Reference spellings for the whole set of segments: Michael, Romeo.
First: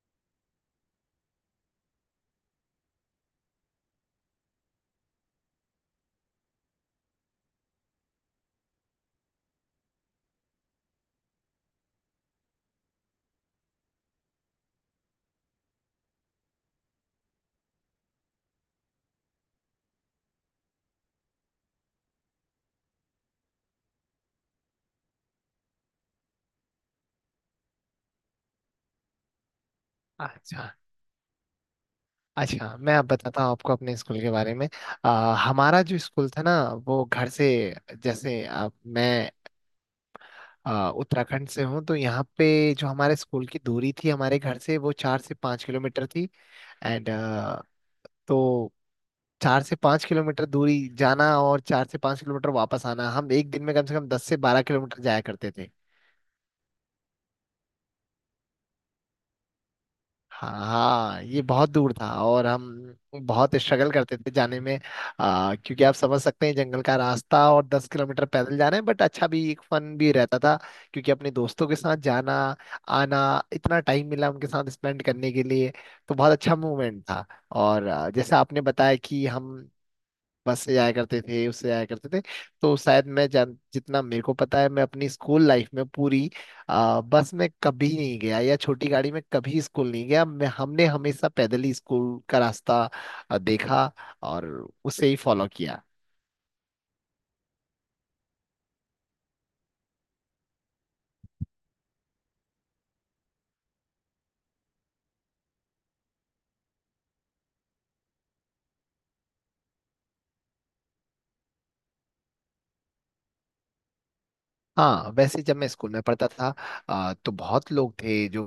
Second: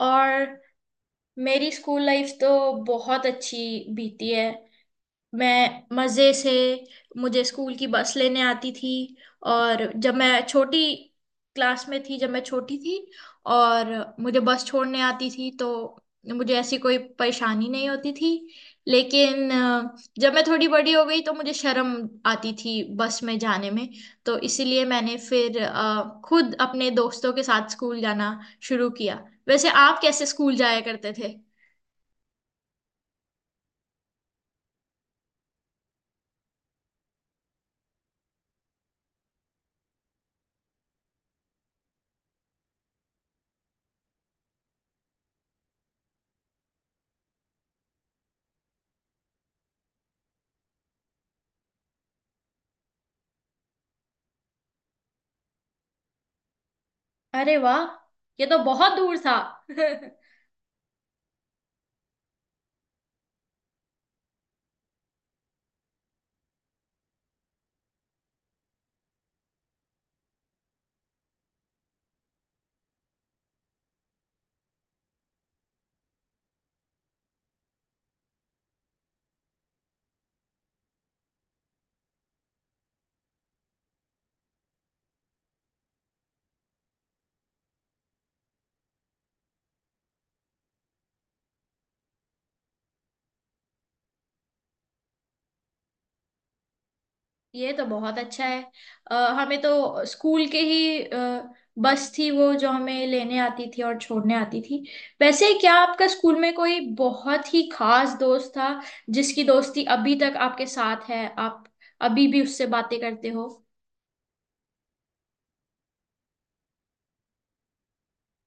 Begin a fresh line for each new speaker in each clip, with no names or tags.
और मेरी school life तो बहुत अच्छी बीती है। मैं मज़े से मुझे स्कूल की बस लेने आती थी। और जब मैं छोटी क्लास में थी, जब मैं छोटी थी और मुझे बस छोड़ने आती थी तो मुझे ऐसी कोई परेशानी नहीं होती थी। लेकिन जब मैं थोड़ी बड़ी हो गई तो मुझे शर्म आती थी बस में जाने में। तो इसीलिए मैंने फिर खुद अपने दोस्तों के साथ स्कूल जाना शुरू किया। वैसे आप कैसे स्कूल
अच्छा,
जाया करते थे?
अच्छा, मैं अब बताता हूँ आपको अपने स्कूल के बारे में। हमारा जो स्कूल था ना वो घर से जैसे मैं उत्तराखंड से हूँ तो यहाँ पे जो हमारे स्कूल की दूरी थी हमारे घर से वो 4 से 5 किलोमीटर थी। एंड, तो 4 से 5 किलोमीटर दूरी जाना और 4 से 5 किलोमीटर वापस आना, हम एक दिन में कम से कम 10 से 12 किलोमीटर जाया करते।
अरे वाह, ये तो बहुत दूर था।
हाँ, ये बहुत दूर था और हम बहुत स्ट्रगल करते थे जाने में। क्योंकि आप समझ सकते हैं, जंगल का रास्ता और 10 किलोमीटर पैदल जाना है, बट अच्छा भी, एक फन भी रहता था क्योंकि अपने दोस्तों के साथ जाना आना, इतना टाइम मिला उनके साथ स्पेंड करने के लिए। तो बहुत अच्छा मोमेंट था। और जैसे आपने बताया कि हम बस से जाया करते थे उससे जाया करते थे, तो शायद मैं जान जितना मेरे को पता है, मैं अपनी स्कूल लाइफ में पूरी बस में कभी नहीं गया या छोटी गाड़ी में कभी स्कूल नहीं गया, मैं हमने हमेशा पैदल ही स्कूल का रास्ता देखा और उसे ही फॉलो किया।
ये तो बहुत अच्छा है। हमें तो स्कूल के ही बस थी वो, जो हमें लेने आती थी और छोड़ने आती थी। वैसे क्या आपका स्कूल में कोई बहुत ही खास दोस्त था, जिसकी दोस्ती अभी तक आपके साथ है? आप अभी भी उससे बातें करते हो?
हाँ, वैसे जब मैं स्कूल में पढ़ता था तो बहुत लोग थे जो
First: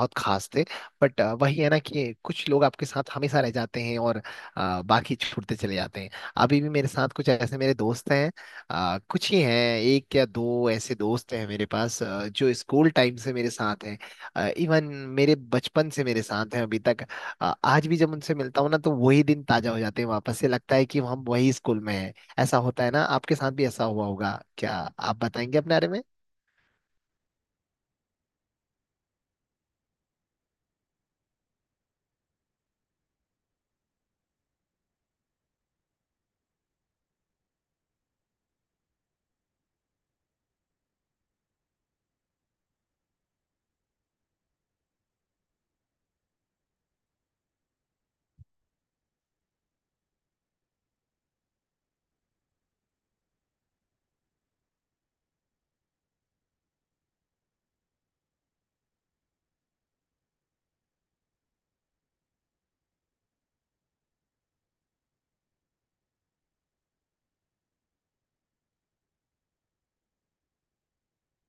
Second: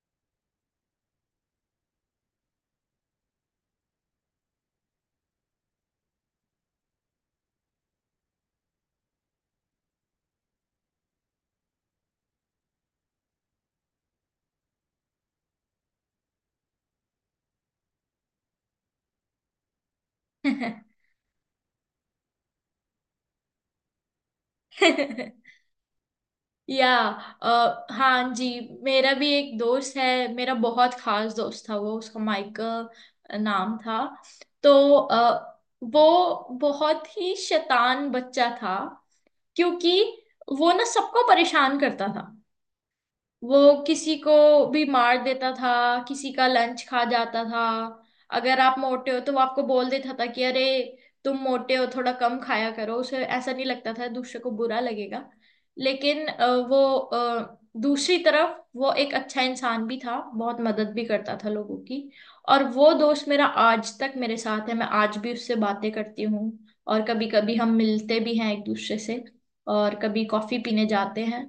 बहुत खास थे। बट वही है ना कि कुछ लोग आपके साथ हमेशा रह जाते हैं और बाकी छूटते चले जाते हैं। अभी भी मेरे साथ कुछ ऐसे मेरे दोस्त हैं, कुछ ही हैं। एक या दो ऐसे दोस्त हैं मेरे पास जो स्कूल टाइम से मेरे साथ हैं, इवन मेरे बचपन से मेरे साथ हैं अभी तक। आज भी जब उनसे मिलता हूँ ना तो वही दिन ताजा हो जाते हैं, वापस से लगता है कि हम वही स्कूल में हैं। ऐसा होता है ना? आपके साथ भी ऐसा हुआ होगा क्या? आप बताएंगे अपने बारे में?
या अ, हाँ जी, मेरा भी एक दोस्त है। मेरा बहुत खास दोस्त था वो, उसका माइकल नाम था। तो अ, वो बहुत ही शैतान बच्चा था। क्योंकि वो ना सबको परेशान करता था। वो किसी को भी मार देता था। किसी का लंच खा जाता था। अगर आप मोटे हो तो वो आपको बोल देता था कि अरे, तुम मोटे हो, थोड़ा कम खाया करो। उसे ऐसा नहीं लगता था दूसरे को बुरा लगेगा। लेकिन वो, दूसरी तरफ वो एक अच्छा इंसान भी था। बहुत मदद भी करता था लोगों की। और वो दोस्त मेरा आज तक मेरे साथ है। मैं आज भी उससे बातें करती हूँ। और कभी कभी हम मिलते भी हैं एक दूसरे से और कभी कॉफी पीने जाते हैं।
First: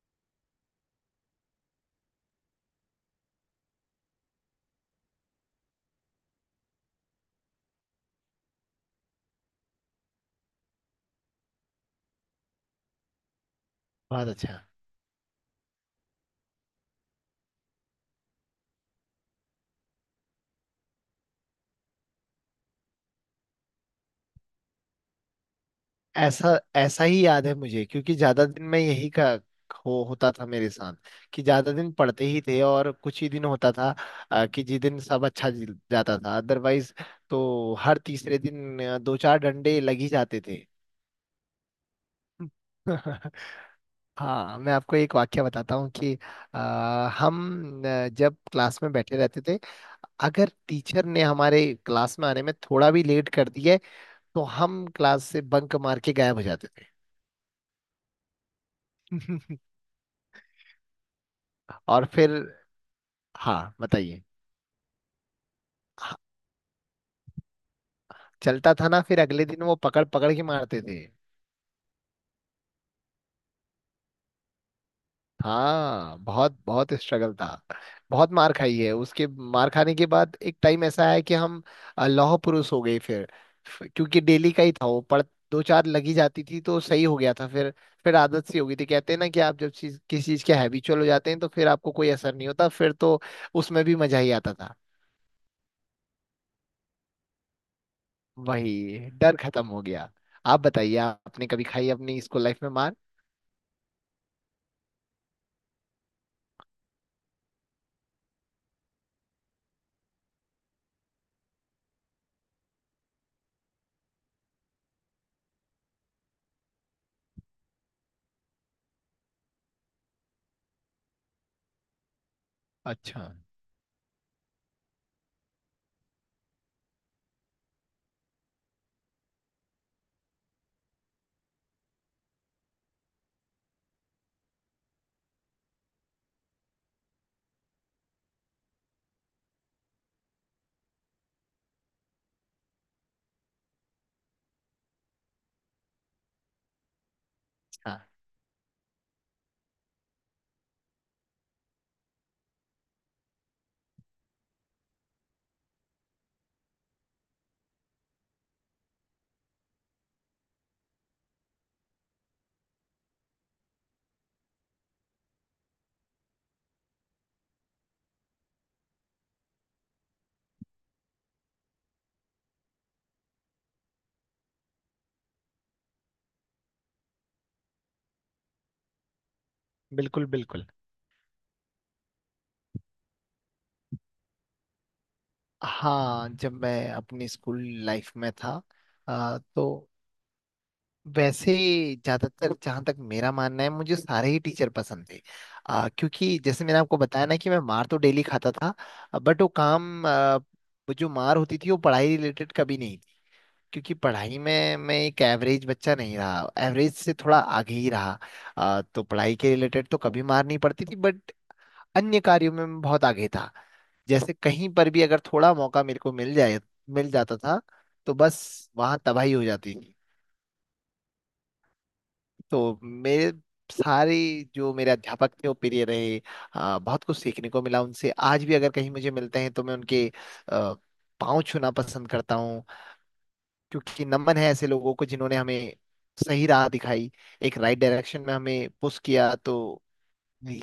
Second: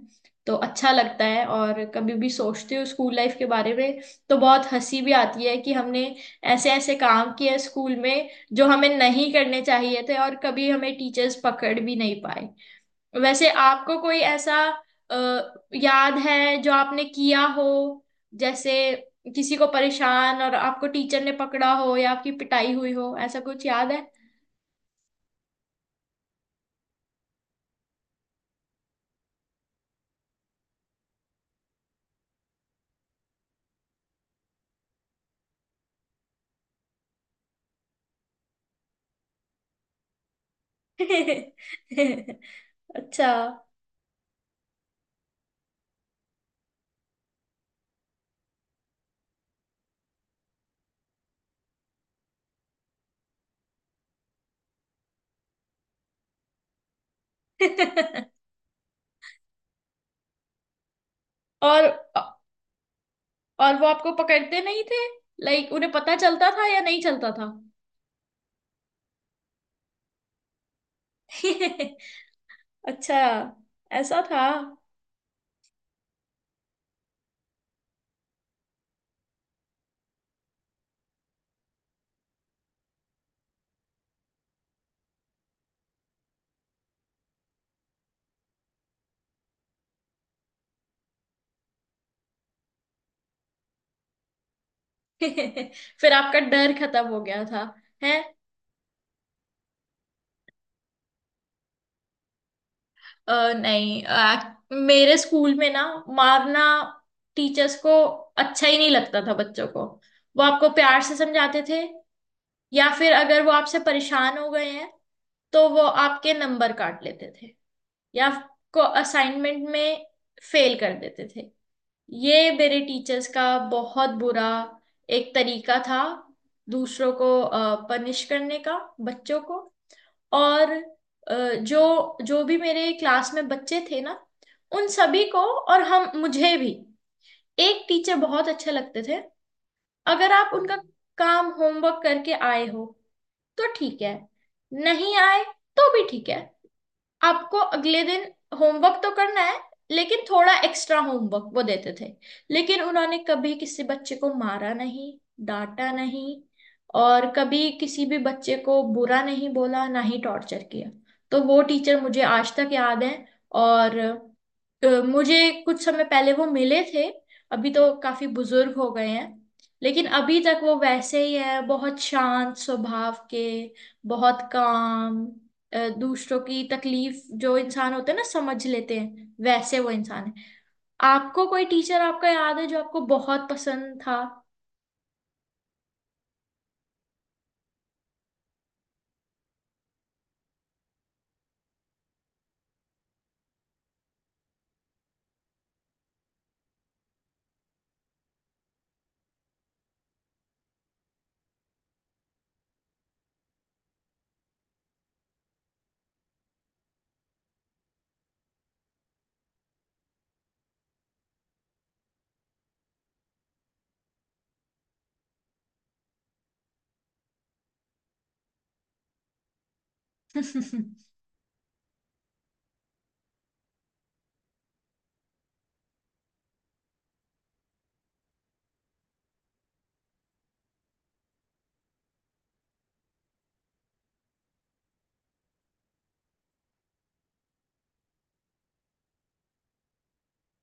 तो अच्छा लगता है। और कभी भी सोचती हूँ स्कूल लाइफ के बारे में तो बहुत हंसी भी आती है कि हमने ऐसे ऐसे काम किए स्कूल में जो हमें नहीं करने चाहिए थे, और कभी हमें टीचर्स पकड़ भी नहीं पाए। वैसे आपको कोई
बहुत
ऐसा
अच्छा।
अ, याद है जो आपने किया हो? जैसे किसी को परेशान, और आपको टीचर ने पकड़ा हो या आपकी पिटाई हुई हो, ऐसा कुछ याद है?
ऐसा ऐसा ही याद है मुझे, क्योंकि ज्यादा दिन में यही का हो होता था मेरे साथ, कि ज्यादा दिन पढ़ते ही थे और कुछ ही दिन होता था कि जिस दिन सब अच्छा जाता था, अदरवाइज तो हर तीसरे दिन दो चार डंडे लग ही जाते थे।
अच्छा।
हाँ, मैं आपको एक वाक्य बताता हूँ कि अ, हम जब क्लास में बैठे रहते थे, अगर टीचर ने हमारे क्लास में आने में थोड़ा भी लेट कर दिया है, तो हम क्लास से बंक मार के गायब हो जाते थे।
और
और फिर,
और
हाँ,
वो आपको
बताइए।
पकड़ते नहीं थे? लाइक उन्हें पता
हाँ,
चलता था या नहीं चलता था?
चलता था ना, फिर अगले दिन वो पकड़ पकड़ के मारते थे।
अच्छा, ऐसा था।
हाँ, बहुत बहुत स्ट्रगल था। बहुत मार खाई है। उसके मार खाने के बाद एक टाइम ऐसा है कि हम लौह पुरुष हो गए फिर। क्योंकि डेली का ही था वो, पर दो चार लगी जाती थी तो सही हो गया था फिर। फिर आदत सी हो गई थी, कहते हैं ना कि आप जब चीज किसी चीज के हैबिचुअल हो जाते हैं तो फिर आपको कोई असर नहीं होता, फिर तो उसमें भी मजा ही आता था।
फिर आपका डर खत्म हो गया था, है?
वही डर खत्म हो गया। आप बताइए, आपने कभी खाई अपनी स्कूल लाइफ में मार?
नहीं, मेरे स्कूल में ना मारना टीचर्स को अच्छा ही नहीं लगता था, बच्चों को। वो आपको प्यार से समझाते थे। या फिर अगर वो आपसे परेशान हो गए हैं तो वो आपके नंबर काट लेते थे, या आपको असाइनमेंट में फेल कर देते थे। ये मेरे
अच्छा।
टीचर्स का बहुत बुरा एक तरीका था दूसरों को पनिश करने का, बच्चों को। और जो जो भी मेरे क्लास में बच्चे थे ना, उन सभी को। और हम मुझे भी एक टीचर बहुत अच्छे लगते थे। अगर आप उनका काम होमवर्क करके आए हो तो ठीक है, नहीं आए तो भी ठीक है। आपको अगले
हाँ,
दिन होमवर्क तो करना है, लेकिन थोड़ा एक्स्ट्रा होमवर्क वो देते थे। लेकिन उन्होंने कभी किसी बच्चे को मारा नहीं, डांटा नहीं, और कभी किसी भी बच्चे को बुरा नहीं बोला, ना ही टॉर्चर किया। तो वो टीचर मुझे आज तक याद है। और मुझे कुछ समय पहले वो मिले थे। अभी तो काफी बुजुर्ग हो गए हैं, लेकिन अभी तक वो वैसे ही है, बहुत शांत स्वभाव के, बहुत काम, दूसरों की तकलीफ जो इंसान होते हैं ना समझ लेते हैं, वैसे वो इंसान
बिल्कुल
है।
बिल्कुल।
आपको कोई टीचर आपका याद है जो आपको बहुत पसंद था?
हाँ, जब मैं अपनी स्कूल लाइफ में था तो वैसे, ज्यादातर जहाँ तक मेरा मानना है, मुझे सारे ही टीचर पसंद थे। क्योंकि जैसे मैंने आपको बताया ना कि मैं मार तो डेली खाता था, बट वो जो मार होती थी वो पढ़ाई रिलेटेड कभी नहीं थी, क्योंकि पढ़ाई में मैं एक एवरेज बच्चा नहीं रहा, एवरेज से थोड़ा आगे ही रहा। तो पढ़ाई के रिलेटेड तो कभी मार नहीं पड़ती थी, बट अन्य कार्यों में मैं बहुत आगे था। जैसे कहीं पर भी अगर थोड़ा मौका मेरे को मिल जाए, मिल जाता था, तो बस वहां तबाही हो जाती थी। तो मेरे सारे जो मेरे अध्यापक थे वो प्रिय रहे। बहुत कुछ सीखने को मिला उनसे, आज भी अगर कहीं मुझे मिलते हैं तो मैं उनके आ, पाँव छूना पसंद करता हूँ, क्योंकि नमन है ऐसे लोगों को जिन्होंने हमें सही राह दिखाई, एक राइट डायरेक्शन में हमें पुश किया। तो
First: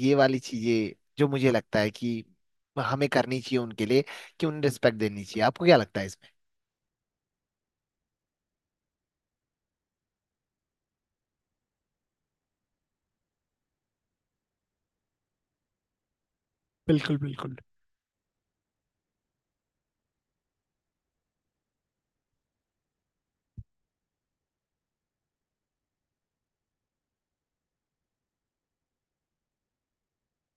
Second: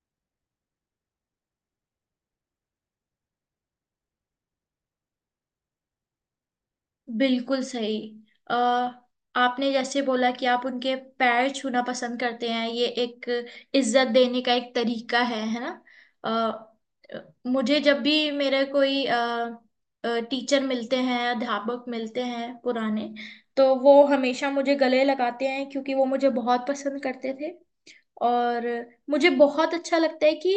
ये वाली चीजें जो मुझे लगता है कि हमें करनी चाहिए उन्हें के लिए, कि उन्हें रिस्पेक्ट देनी चाहिए। आपको क्या लगता है इस?
बिल्कुल सही। अ, आपने जैसे बोला कि आप उनके पैर छूना पसंद करते हैं, ये एक इज्जत देने का एक तरीका है ना? अ,
बिल्कुल, बिल्कुल।
मुझे जब भी मेरे कोई टीचर मिलते हैं, अध्यापक मिलते हैं पुराने, तो वो हमेशा मुझे गले लगाते हैं, क्योंकि वो मुझे बहुत पसंद करते थे। और मुझे बहुत अच्छा लगता है कि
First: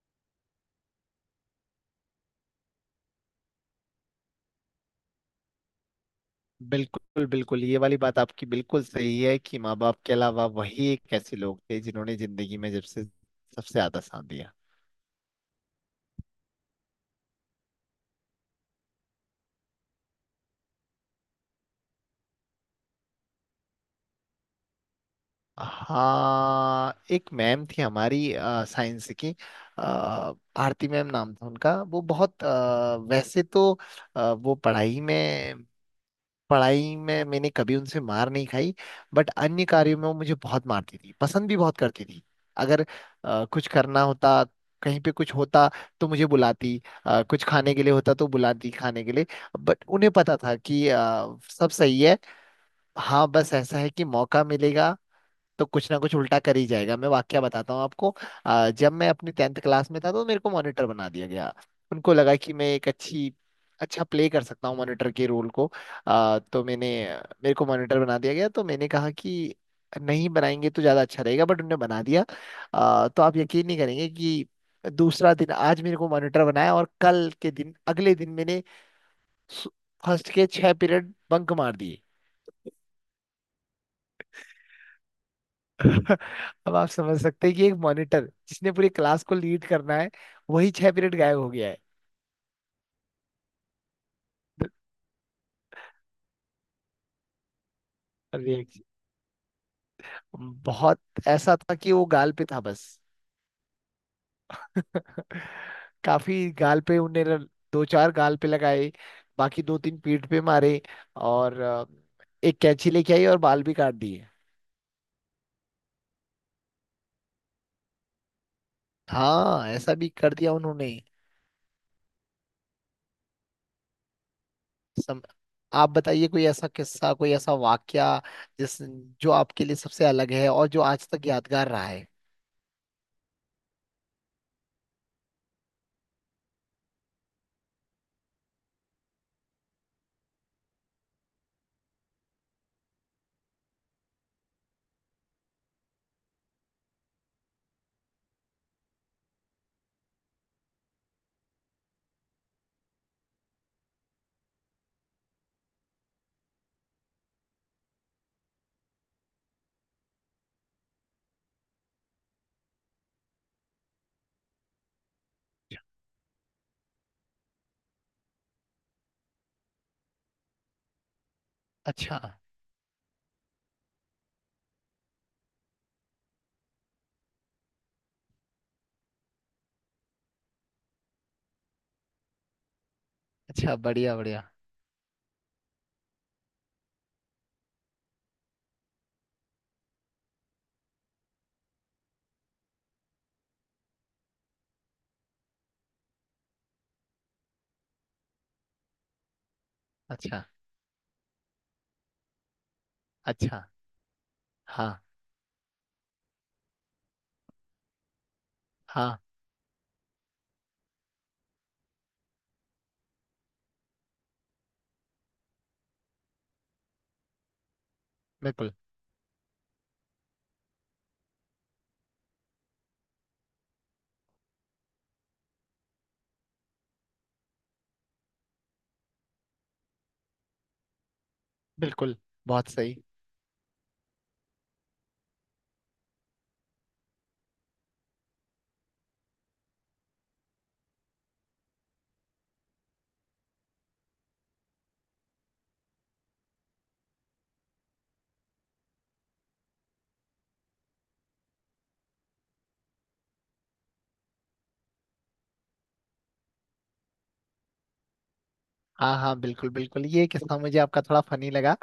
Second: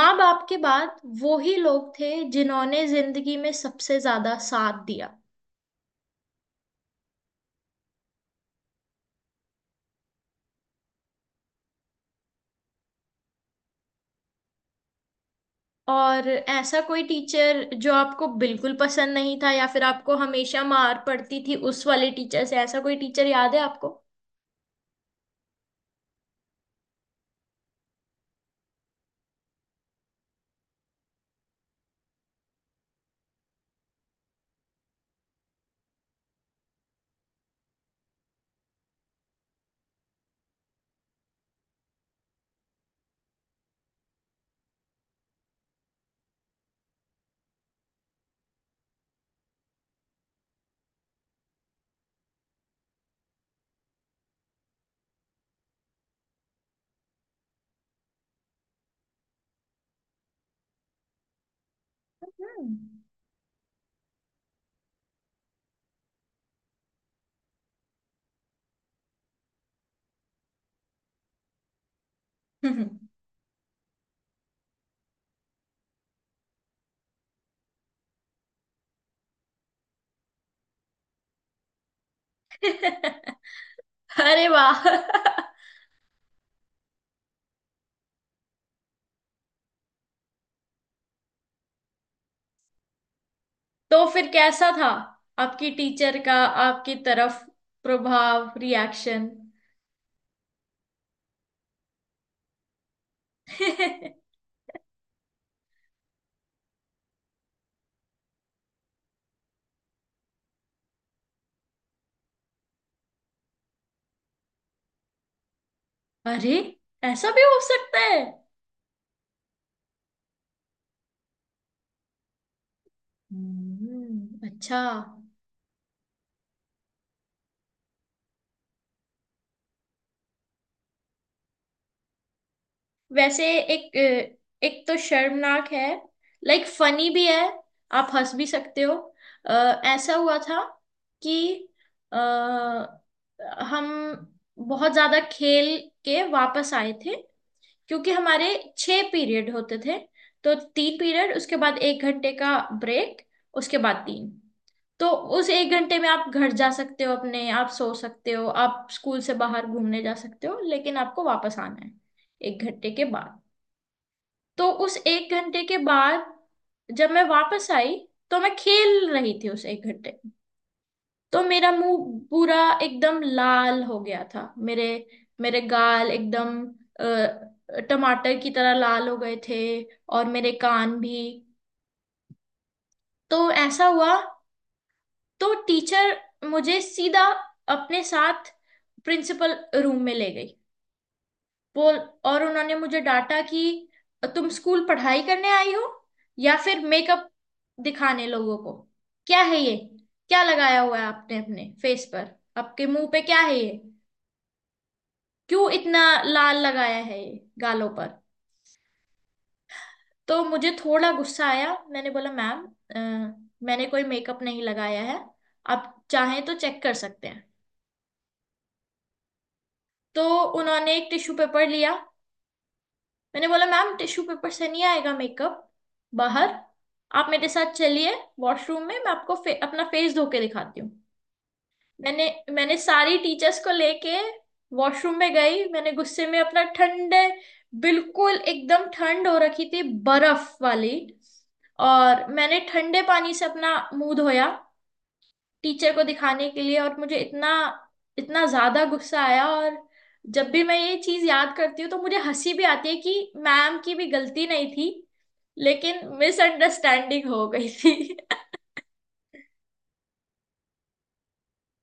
माँ बाप के बाद वो ही लोग थे जिन्होंने जिंदगी में सबसे ज्यादा साथ दिया।
बिल्कुल बिल्कुल, ये वाली बात आपकी बिल्कुल सही है कि माँ बाप के अलावा वही एक ऐसे लोग थे जिन्होंने जिंदगी में जब से सबसे ज्यादा साथ दिया।
और ऐसा कोई टीचर जो आपको बिल्कुल पसंद नहीं था, या फिर आपको हमेशा मार पड़ती थी उस वाले टीचर से, ऐसा कोई टीचर याद है आपको?
हाँ, एक मैम थी हमारी, साइंस की। अ, भारती मैम नाम था उनका। वो बहुत वैसे तो वो पढ़ाई में, मैंने कभी उनसे मार नहीं खाई, बट अन्य कार्यों में वो मुझे बहुत मारती थी, पसंद भी बहुत करती थी। अगर कुछ करना होता, कहीं पे कुछ होता, तो मुझे बुलाती। कुछ खाने के लिए होता तो बुलाती खाने के लिए। बट उन्हें पता था कि सब सही है। हाँ, बस ऐसा है कि मौका मिलेगा तो कुछ ना कुछ उल्टा कर ही जाएगा। मैं वाकया बताता हूँ आपको। जब मैं अपनी टेंथ क्लास में था तो मेरे को मॉनिटर बना दिया गया। उनको लगा कि मैं एक अच्छी अच्छा प्ले कर सकता हूँ मॉनिटर के रोल को। तो मैंने, मेरे को मॉनिटर बना दिया गया, तो मैंने कहा कि नहीं बनाएंगे तो ज़्यादा अच्छा रहेगा, बट उन्होंने बना दिया।
हम्म।
तो आप यकीन नहीं करेंगे कि दूसरा दिन, आज मेरे को मॉनिटर बनाया और कल के दिन अगले दिन मैंने फर्स्ट के 6 पीरियड बंक मार दिए।
अरे वाह।
अब आप समझ सकते हैं कि एक मॉनिटर जिसने पूरी क्लास को लीड करना है, वही 6 पीरियड गायब हो गया है।
तो फिर कैसा था आपकी टीचर का आपकी तरफ
और
प्रभाव,
ये
रिएक्शन?
बहुत ऐसा था कि वो गाल पे था बस। काफी गाल पे उन्होंने दो चार गाल पे लगाए, बाकी दो तीन पीठ पे मारे। और एक कैंची लेके आई और बाल भी काट दिए।
अरे, ऐसा भी हो सकता है?
हाँ, ऐसा भी कर दिया उन्होंने।
अच्छा।
सम... आप बताइए, कोई ऐसा किस्सा, कोई ऐसा वाक्या जिस जो आपके लिए सबसे अलग है और जो आज तक यादगार रहा है?
वैसे एक एक तो शर्मनाक है, लाइक फनी भी है, आप हंस भी सकते हो। अ, ऐसा हुआ था कि अ, हम बहुत ज्यादा खेल के वापस आए थे। क्योंकि हमारे छह पीरियड होते थे, तो तीन पीरियड उसके बाद एक घंटे का ब्रेक, उसके बाद तीन। तो उस एक घंटे में आप घर जा सकते हो, अपने आप सो सकते हो, आप स्कूल से बाहर घूमने जा सकते हो, लेकिन आपको वापस आना है एक घंटे के बाद। तो उस एक घंटे के बाद जब मैं वापस आई, तो मैं खेल रही थी उस एक घंटे। तो मेरा
अच्छा।
मुंह पूरा एकदम लाल हो गया था। मेरे मेरे गाल एकदम टमाटर की तरह लाल हो गए थे, और मेरे कान भी। तो
अच्छा,
ऐसा हुआ।
बढ़िया, बढ़िया।
तो टीचर मुझे सीधा अपने साथ प्रिंसिपल रूम में ले गई, बोल। और उन्होंने मुझे डांटा कि तुम स्कूल पढ़ाई करने आई हो या फिर मेकअप दिखाने लोगों को? क्या है ये? क्या
अच्छा।
लगाया हुआ है आपने अपने फेस पर? आपके मुंह पे क्या है
अच्छा।
ये?
हाँ,
क्यों इतना लाल लगाया है ये गालों पर?
हाँ,
तो मुझे थोड़ा गुस्सा आया। मैंने बोला, मैम मैंने कोई मेकअप नहीं लगाया है। आप चाहें तो चेक कर सकते हैं।
बिल्कुल
तो उन्होंने एक टिश्यू पेपर लिया। मैंने बोला, मैम टिश्यू पेपर से नहीं आएगा मेकअप बाहर, आप मेरे साथ चलिए वॉशरूम में। मैं आपको अपना फेस धो के दिखाती हूँ।
बिल्कुल।
मैंने
बहुत
मैंने
सही।
सारी टीचर्स को लेके वॉशरूम में गई। मैंने गुस्से में अपना ठंडे, बिल्कुल एकदम ठंड हो रखी थी, बर्फ वाली, और मैंने ठंडे पानी से अपना मुंह धोया टीचर को दिखाने के लिए। और मुझे इतना, इतना ज्यादा गुस्सा आया। और जब भी मैं ये चीज याद करती हूँ तो मुझे हंसी भी आती है कि मैम की भी गलती नहीं थी, लेकिन मिसअंडरस्टैंडिंग हो गई थी।
हाँ, हाँ, बिल्कुल बिल्कुल, ये किस्सा मुझे आपका थोड़ा फनी लगा,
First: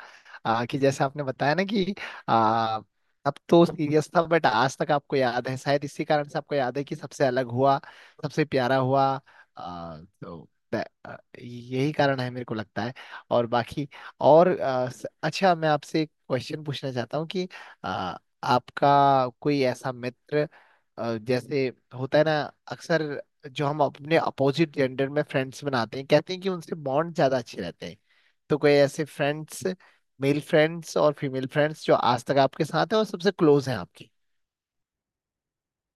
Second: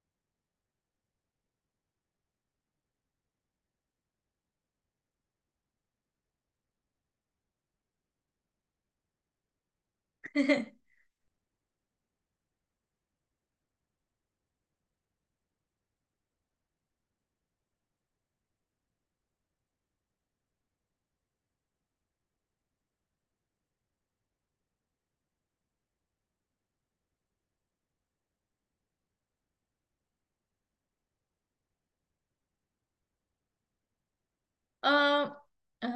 कि जैसे आपने बताया ना कि आ, अब तो सीरियस था, बट आज तक आपको याद है, शायद इसी कारण से आपको याद है कि सबसे अलग हुआ, सबसे प्यारा हुआ। तो ब- आ, यही कारण है, मेरे को लगता है, और बाकी और अच्छा, मैं आपसे एक क्वेश्चन पूछना चाहता हूँ कि आ, आपका कोई ऐसा मित्र जैसे होता है ना अक्सर, जो हम अपने अपोजिट जेंडर में फ्रेंड्स बनाते हैं, कहते हैं कि उनसे बॉन्ड ज्यादा अच्छे रहते हैं। तो कोई ऐसे फ्रेंड्स, मेल फ्रेंड्स और फीमेल फ्रेंड्स, जो आज तक आपके साथ हैं और सबसे क्लोज हैं आपकी?
अ, अ,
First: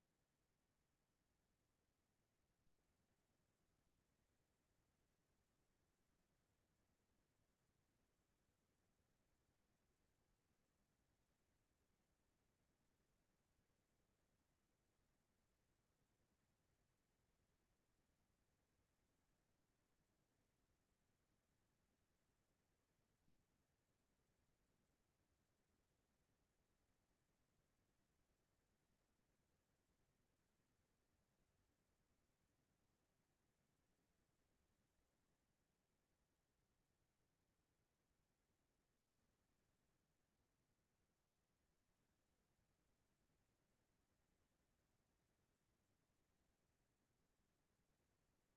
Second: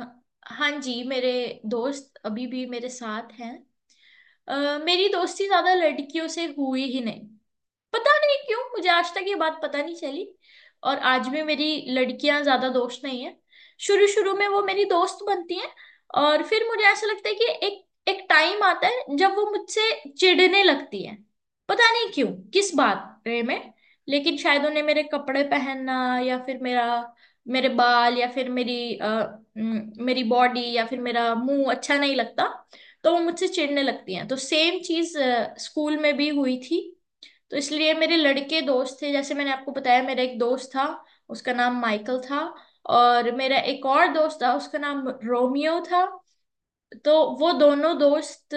हाँ जी, मेरे दोस्त अभी भी मेरे साथ हैं। मेरी दोस्ती ज्यादा लड़कियों से हुई ही नहीं। पता नहीं क्यों, मुझे आज तक ये बात पता नहीं चली। और आज भी मेरी लड़कियां ज्यादा दोस्त नहीं है। शुरू शुरू में वो मेरी दोस्त बनती हैं, और फिर मुझे ऐसा लगता है कि एक एक टाइम आता है जब वो मुझसे चिढ़ने लगती है। पता नहीं क्यों, किस बारे में। लेकिन शायद उन्हें मेरे कपड़े पहनना, या फिर मेरा मेरे बाल, या फिर मेरी मेरी बॉडी, या फिर मेरा मुंह अच्छा नहीं लगता। तो वो मुझसे चिढ़ने लगती हैं। तो सेम चीज स्कूल में भी हुई थी। तो इसलिए मेरे लड़के दोस्त थे। जैसे मैंने आपको बताया, मेरा एक दोस्त था उसका नाम माइकल था, और मेरा एक और दोस्त था उसका नाम रोमियो था। तो वो दोनों दोस्त,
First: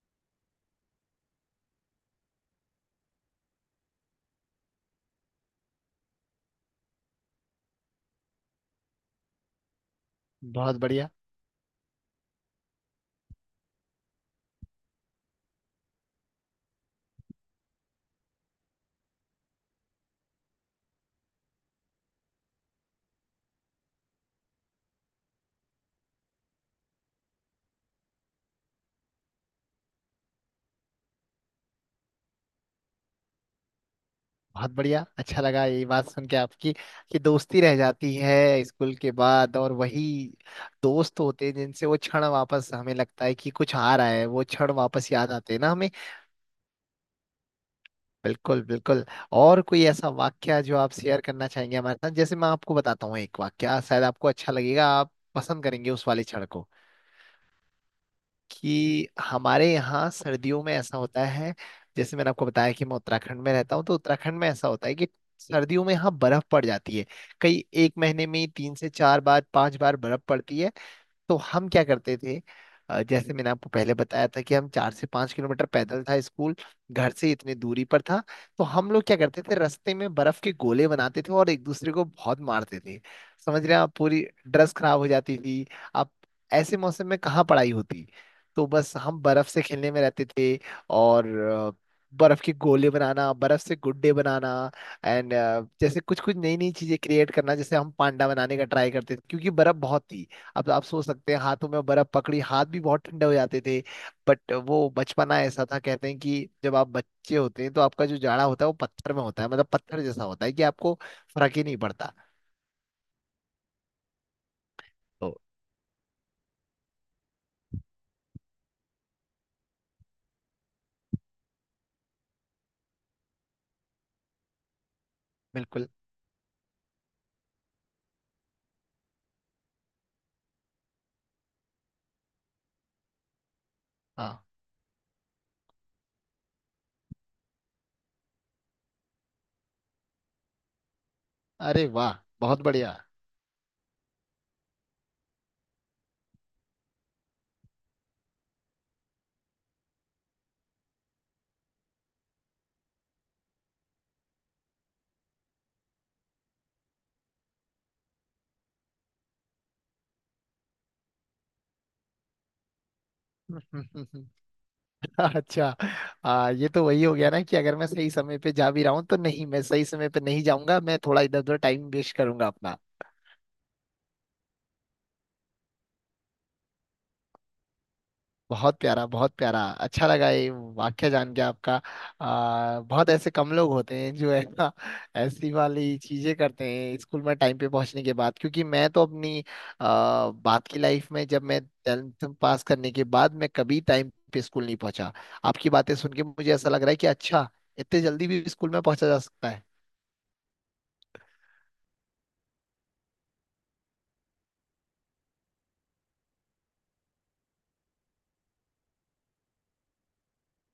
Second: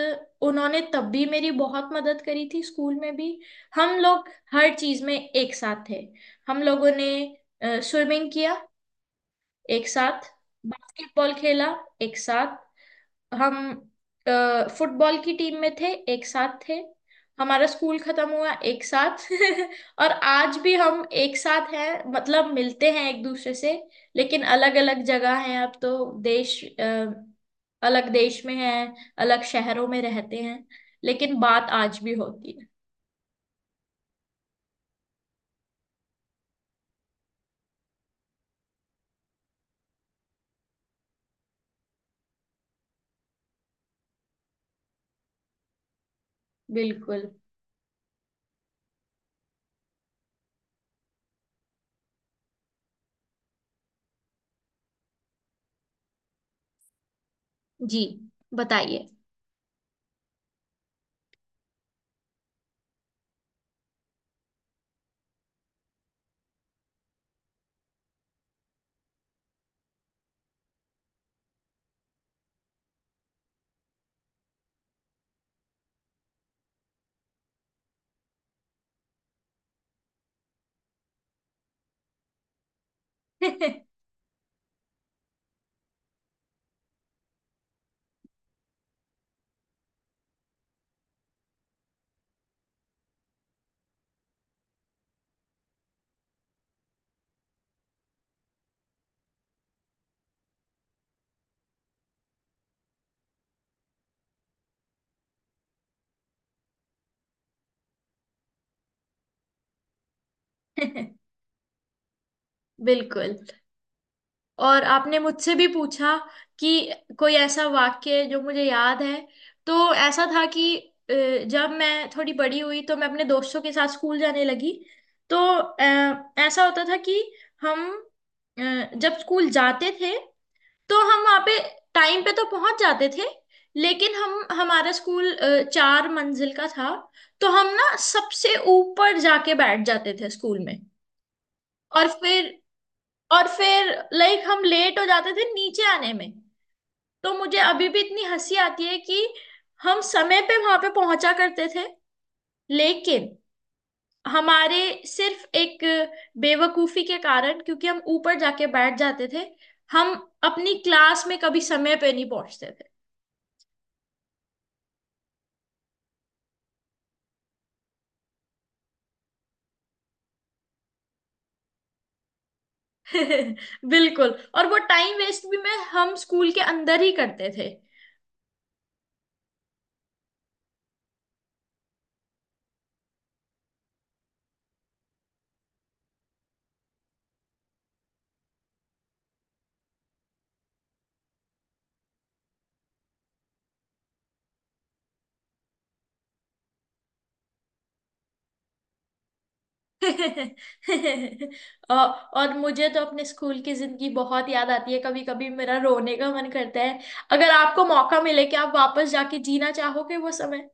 उन्होंने तब भी मेरी बहुत मदद करी थी स्कूल में भी। हम लोग हर चीज में एक साथ थे। हम लोगों ने स्विमिंग किया एक साथ,
बहुत बढ़िया।
बास्केटबॉल खेला एक साथ, हम फुटबॉल की टीम में थे एक साथ थे, हमारा स्कूल खत्म हुआ एक साथ। और आज भी हम एक साथ हैं, मतलब मिलते हैं एक दूसरे से। लेकिन अलग अलग जगह हैं अब, तो अलग देश में हैं, अलग शहरों में रहते हैं। लेकिन बात आज भी होती है।
बहुत बढ़िया, अच्छा लगा ये बात सुन के आपकी, कि दोस्ती रह जाती है स्कूल के बाद और वही दोस्त होते हैं जिनसे वो क्षण वापस, हमें लगता है कि कुछ आ रहा है, वो क्षण वापस याद आते हैं ना हमें।
बिल्कुल।
बिल्कुल। बिल्कुल और कोई ऐसा वाक्या जो आप शेयर करना चाहेंगे हमारे साथ? जैसे मैं आपको बताता हूँ एक वाक्या, शायद आपको अच्छा लगेगा, आप पसंद करेंगे उस वाली क्षण को,
जी, बताइए।
कि हमारे यहाँ सर्दियों में ऐसा होता है। जैसे मैंने आपको बताया कि मैं उत्तराखंड में रहता हूँ, तो उत्तराखंड में ऐसा होता है कि सर्दियों में यहाँ बर्फ पड़ जाती है। कई एक महीने में ही तीन से चार बार, पांच बार बर्फ पड़ती है। तो हम क्या करते थे? जैसे मैंने आपको पहले बताया था कि हम, 4 से 5 किलोमीटर पैदल था स्कूल, घर से इतनी दूरी पर था। तो हम लोग क्या करते थे, रास्ते में बर्फ के गोले बनाते थे और एक दूसरे को बहुत मारते थे। समझ रहे हैं आप? पूरी ड्रेस खराब हो जाती थी। आप ऐसे मौसम में कहाँ पढ़ाई होती? तो बस हम बर्फ से खेलने में रहते थे। और बर्फ के गोले बनाना, बर्फ से गुड्डे बनाना, एंड जैसे कुछ कुछ नई नई चीजें क्रिएट करना, जैसे हम पांडा बनाने का ट्राई करते थे क्योंकि बर्फ बहुत थी। अब आप सोच सकते हैं, हाथों में बर्फ पकड़ी, हाथ भी बहुत ठंडे हो जाते थे, बट वो बचपना ऐसा था, कहते हैं कि जब आप बच्चे होते हैं तो आपका जो जाड़ा होता है वो पत्थर में होता है, मतलब पत्थर जैसा होता है कि आपको फर्क ही नहीं पड़ता,
बिल्कुल। और आपने
तो
मुझसे भी पूछा कि कोई ऐसा वाक्य जो मुझे याद है। तो ऐसा था कि अ, जब मैं थोड़ी बड़ी हुई तो मैं अपने दोस्तों के साथ स्कूल जाने लगी। तो
बिल्कुल।
ऐसा होता था कि हम अ, जब स्कूल जाते थे तो हम वहाँ पे टाइम पे तो पहुंच जाते थे। लेकिन
हाँ।
हम हमारा स्कूल चार मंजिल का था। तो हम ना सबसे ऊपर जाके बैठ जाते थे स्कूल में।
अरे
और
वाह,
फिर
बहुत बढ़िया।
और फिर लाइक हम लेट हो जाते थे नीचे आने में। तो मुझे अभी भी इतनी हंसी आती है कि हम समय पे वहां पे पहुंचा करते थे, लेकिन हमारे सिर्फ एक बेवकूफी के कारण, क्योंकि हम ऊपर जाके बैठ जाते थे, हम अपनी क्लास में कभी समय पे नहीं पहुंचते थे।
अच्छा। ये तो वही हो गया ना कि अगर मैं सही समय पे जा भी रहा हूँ तो नहीं, मैं सही समय पे नहीं जाऊंगा, मैं थोड़ा इधर उधर टाइम वेस्ट करूंगा अपना।
बिल्कुल। और वो टाइम वेस्ट भी मैं हम स्कूल के अंदर ही करते थे।
बहुत प्यारा, बहुत प्यारा, अच्छा लगा ये वाक्य जान के आपका। बहुत ऐसे कम लोग होते हैं जो है ना, ऐसी वाली चीजें करते हैं स्कूल में टाइम पे पहुंचने के बाद, क्योंकि मैं तो अपनी बात की लाइफ में, जब मैं टेंथ पास करने के बाद मैं कभी टाइम पे स्कूल नहीं पहुंचा। आपकी बातें सुन के मुझे ऐसा लग रहा है कि अच्छा, इतने जल्दी भी स्कूल में पहुंचा जा सकता है।
और और मुझे तो अपने स्कूल की जिंदगी बहुत याद आती है। कभी कभी मेरा रोने का मन करता है। अगर आपको मौका मिले कि आप वापस जाके जीना चाहोगे वो समय?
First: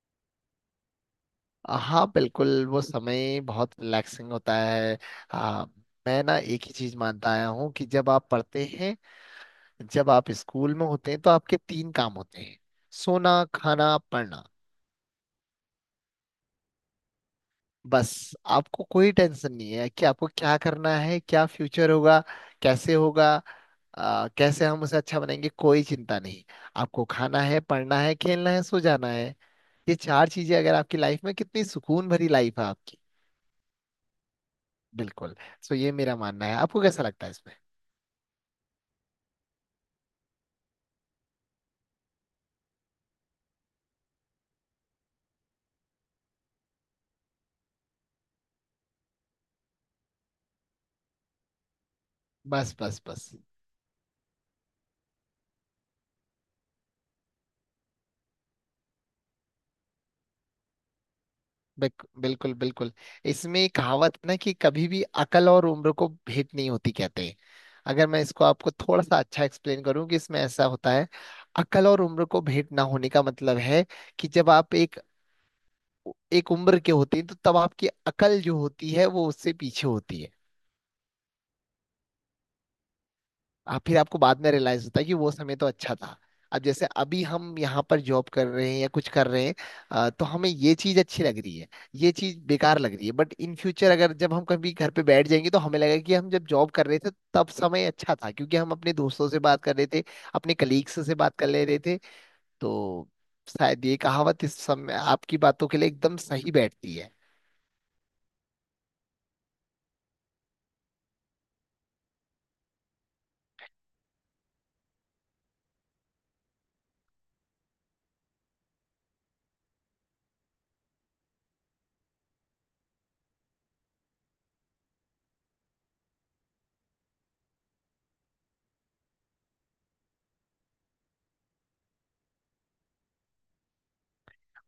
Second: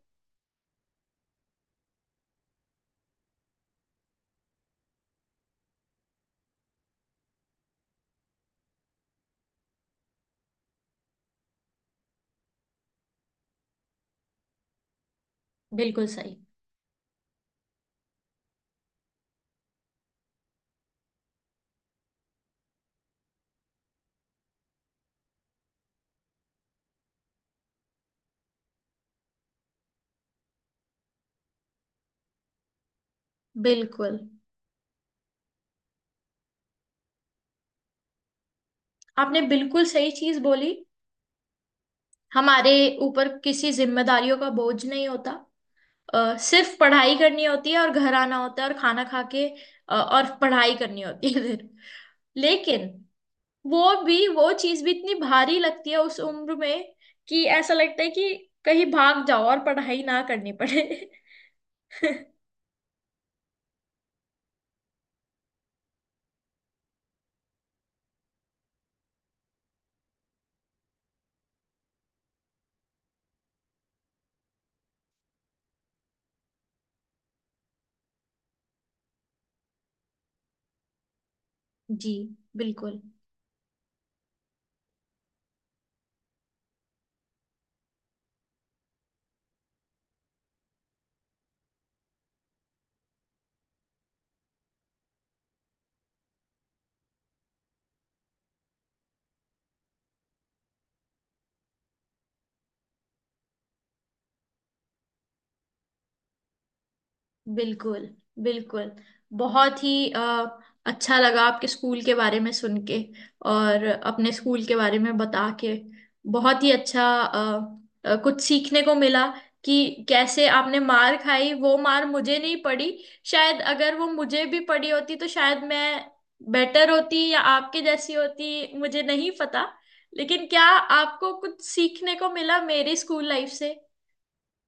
हाँ बिल्कुल, वो समय बहुत रिलैक्सिंग होता है। आ, मैं ना एक ही चीज मानता आया हूँ कि जब आप पढ़ते हैं, जब आप स्कूल में होते हैं, तो आपके तीन काम होते हैं, सोना, खाना, पढ़ना,
बिल्कुल सही।
बस। आपको कोई टेंशन नहीं है कि आपको क्या करना है, क्या फ्यूचर होगा, कैसे होगा। कैसे हम उसे अच्छा बनाएंगे, कोई चिंता नहीं। आपको खाना है, पढ़ना है, खेलना है, सो जाना है। ये चार चीजें अगर आपकी लाइफ में, कितनी सुकून भरी लाइफ है आपकी।
बिल्कुल।
बिल्कुल। सो ये मेरा मानना है, आपको कैसा लगता है इसमें?
आपने बिल्कुल सही चीज बोली। हमारे ऊपर किसी जिम्मेदारियों का बोझ नहीं होता। सिर्फ पढ़ाई करनी होती है और घर आना होता है और खाना खा के और पढ़ाई करनी होती है फिर।
बस,
लेकिन
बस, बस।
वो भी, वो चीज भी इतनी भारी लगती है उस उम्र में, कि ऐसा लगता है कि कहीं भाग जाओ और पढ़ाई ना करनी पड़े।
बिल्कुल बिल्कुल। इसमें एक कहावत है ना कि कभी भी अकल और उम्र को भेंट नहीं होती, कहते हैं। अगर मैं इसको आपको थोड़ा सा अच्छा एक्सप्लेन करूं, कि इसमें ऐसा होता है, अकल और उम्र को भेंट ना होने का मतलब है कि जब आप एक एक उम्र के होते हैं तो तब आपकी अकल जो होती है वो उससे पीछे होती है।
जी, बिल्कुल।
आप फिर आपको बाद में रियलाइज होता है कि वो समय तो अच्छा था। अब जैसे अभी हम यहाँ पर जॉब कर रहे हैं या कुछ कर रहे हैं, तो हमें ये चीज अच्छी लग रही है, ये चीज बेकार लग रही है, बट इन फ्यूचर अगर जब हम कभी घर पे बैठ जाएंगे तो हमें लगेगा कि हम जब जॉब कर रहे थे तब समय अच्छा था, क्योंकि हम अपने दोस्तों से बात कर रहे थे, अपने कलीग्स से बात कर ले रहे थे। तो शायद ये कहावत इस समय आपकी बातों के लिए एकदम सही बैठती है।
बिल्कुल, बिल्कुल। बहुत ही अच्छा लगा आपके स्कूल के बारे में सुन के, और अपने स्कूल के बारे में बता के। बहुत ही अच्छा कुछ सीखने को मिला, कि कैसे आपने मार खाई। वो मार मुझे नहीं पड़ी। शायद अगर वो मुझे भी पड़ी होती तो शायद मैं बेटर होती, या आपके जैसी होती, मुझे नहीं पता। लेकिन क्या आपको कुछ सीखने को मिला मेरी स्कूल लाइफ से?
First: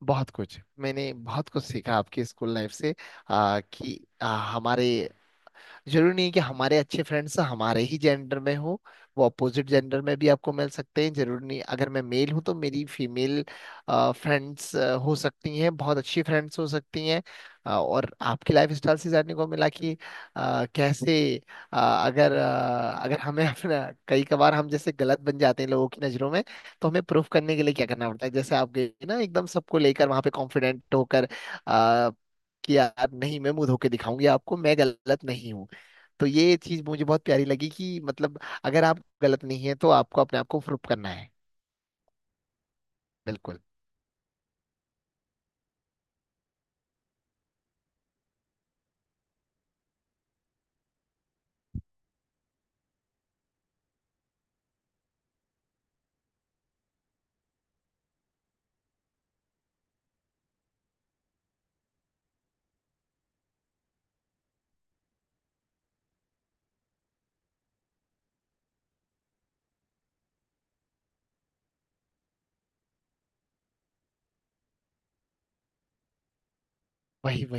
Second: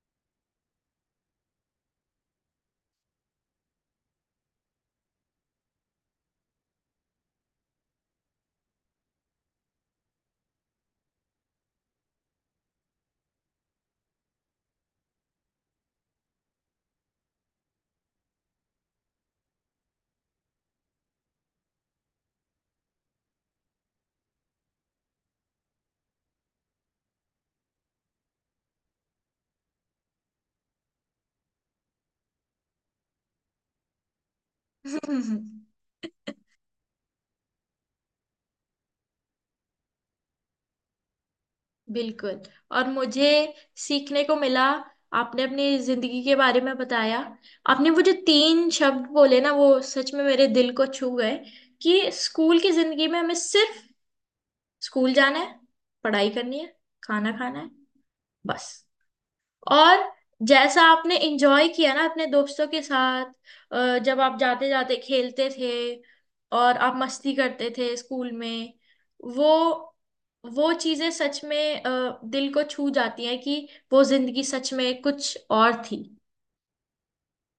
बहुत कुछ, मैंने बहुत कुछ सीखा आपकी स्कूल लाइफ से। कि हमारे, जरूरी नहीं है कि हमारे अच्छे फ्रेंड्स हमारे ही जेंडर में हो, वो अपोजिट जेंडर में भी आपको मिल सकते हैं, जरूरी नहीं, अगर मैं मेल हूं तो मेरी फीमेल फ्रेंड्स हो सकती हैं, बहुत अच्छी फ्रेंड्स हो सकती हैं। और आपकी लाइफ स्टाइल से जानने को मिला कि कैसे अगर हमें अपना, कई कबार हम जैसे गलत बन जाते हैं लोगों की नजरों में, तो हमें प्रूफ करने के लिए क्या करना पड़ता है, जैसे आप गए ना एकदम सबको लेकर वहां पे कॉन्फिडेंट होकर, अ, कि यार नहीं, मैं मुंह धो के दिखाऊंगी आपको, मैं गलत नहीं हूँ। तो ये चीज मुझे बहुत प्यारी लगी कि मतलब, अगर आप गलत नहीं है तो आपको अपने आप को प्रूफ करना है।
बिल्कुल। और मुझे
बिल्कुल
सीखने को मिला, आपने अपनी जिंदगी के बारे में बताया। आपने वो जो तीन शब्द बोले ना, वो सच में मेरे दिल को छू गए, कि स्कूल की जिंदगी में हमें सिर्फ स्कूल जाना है, पढ़ाई करनी है, खाना खाना है, बस। और जैसा आपने एंजॉय किया ना अपने दोस्तों के साथ, जब आप जाते जाते खेलते थे, और आप मस्ती करते थे स्कूल में, वो वो चीजें सच में दिल को छू जाती हैं, कि वो जिंदगी सच में कुछ और थी।
वही।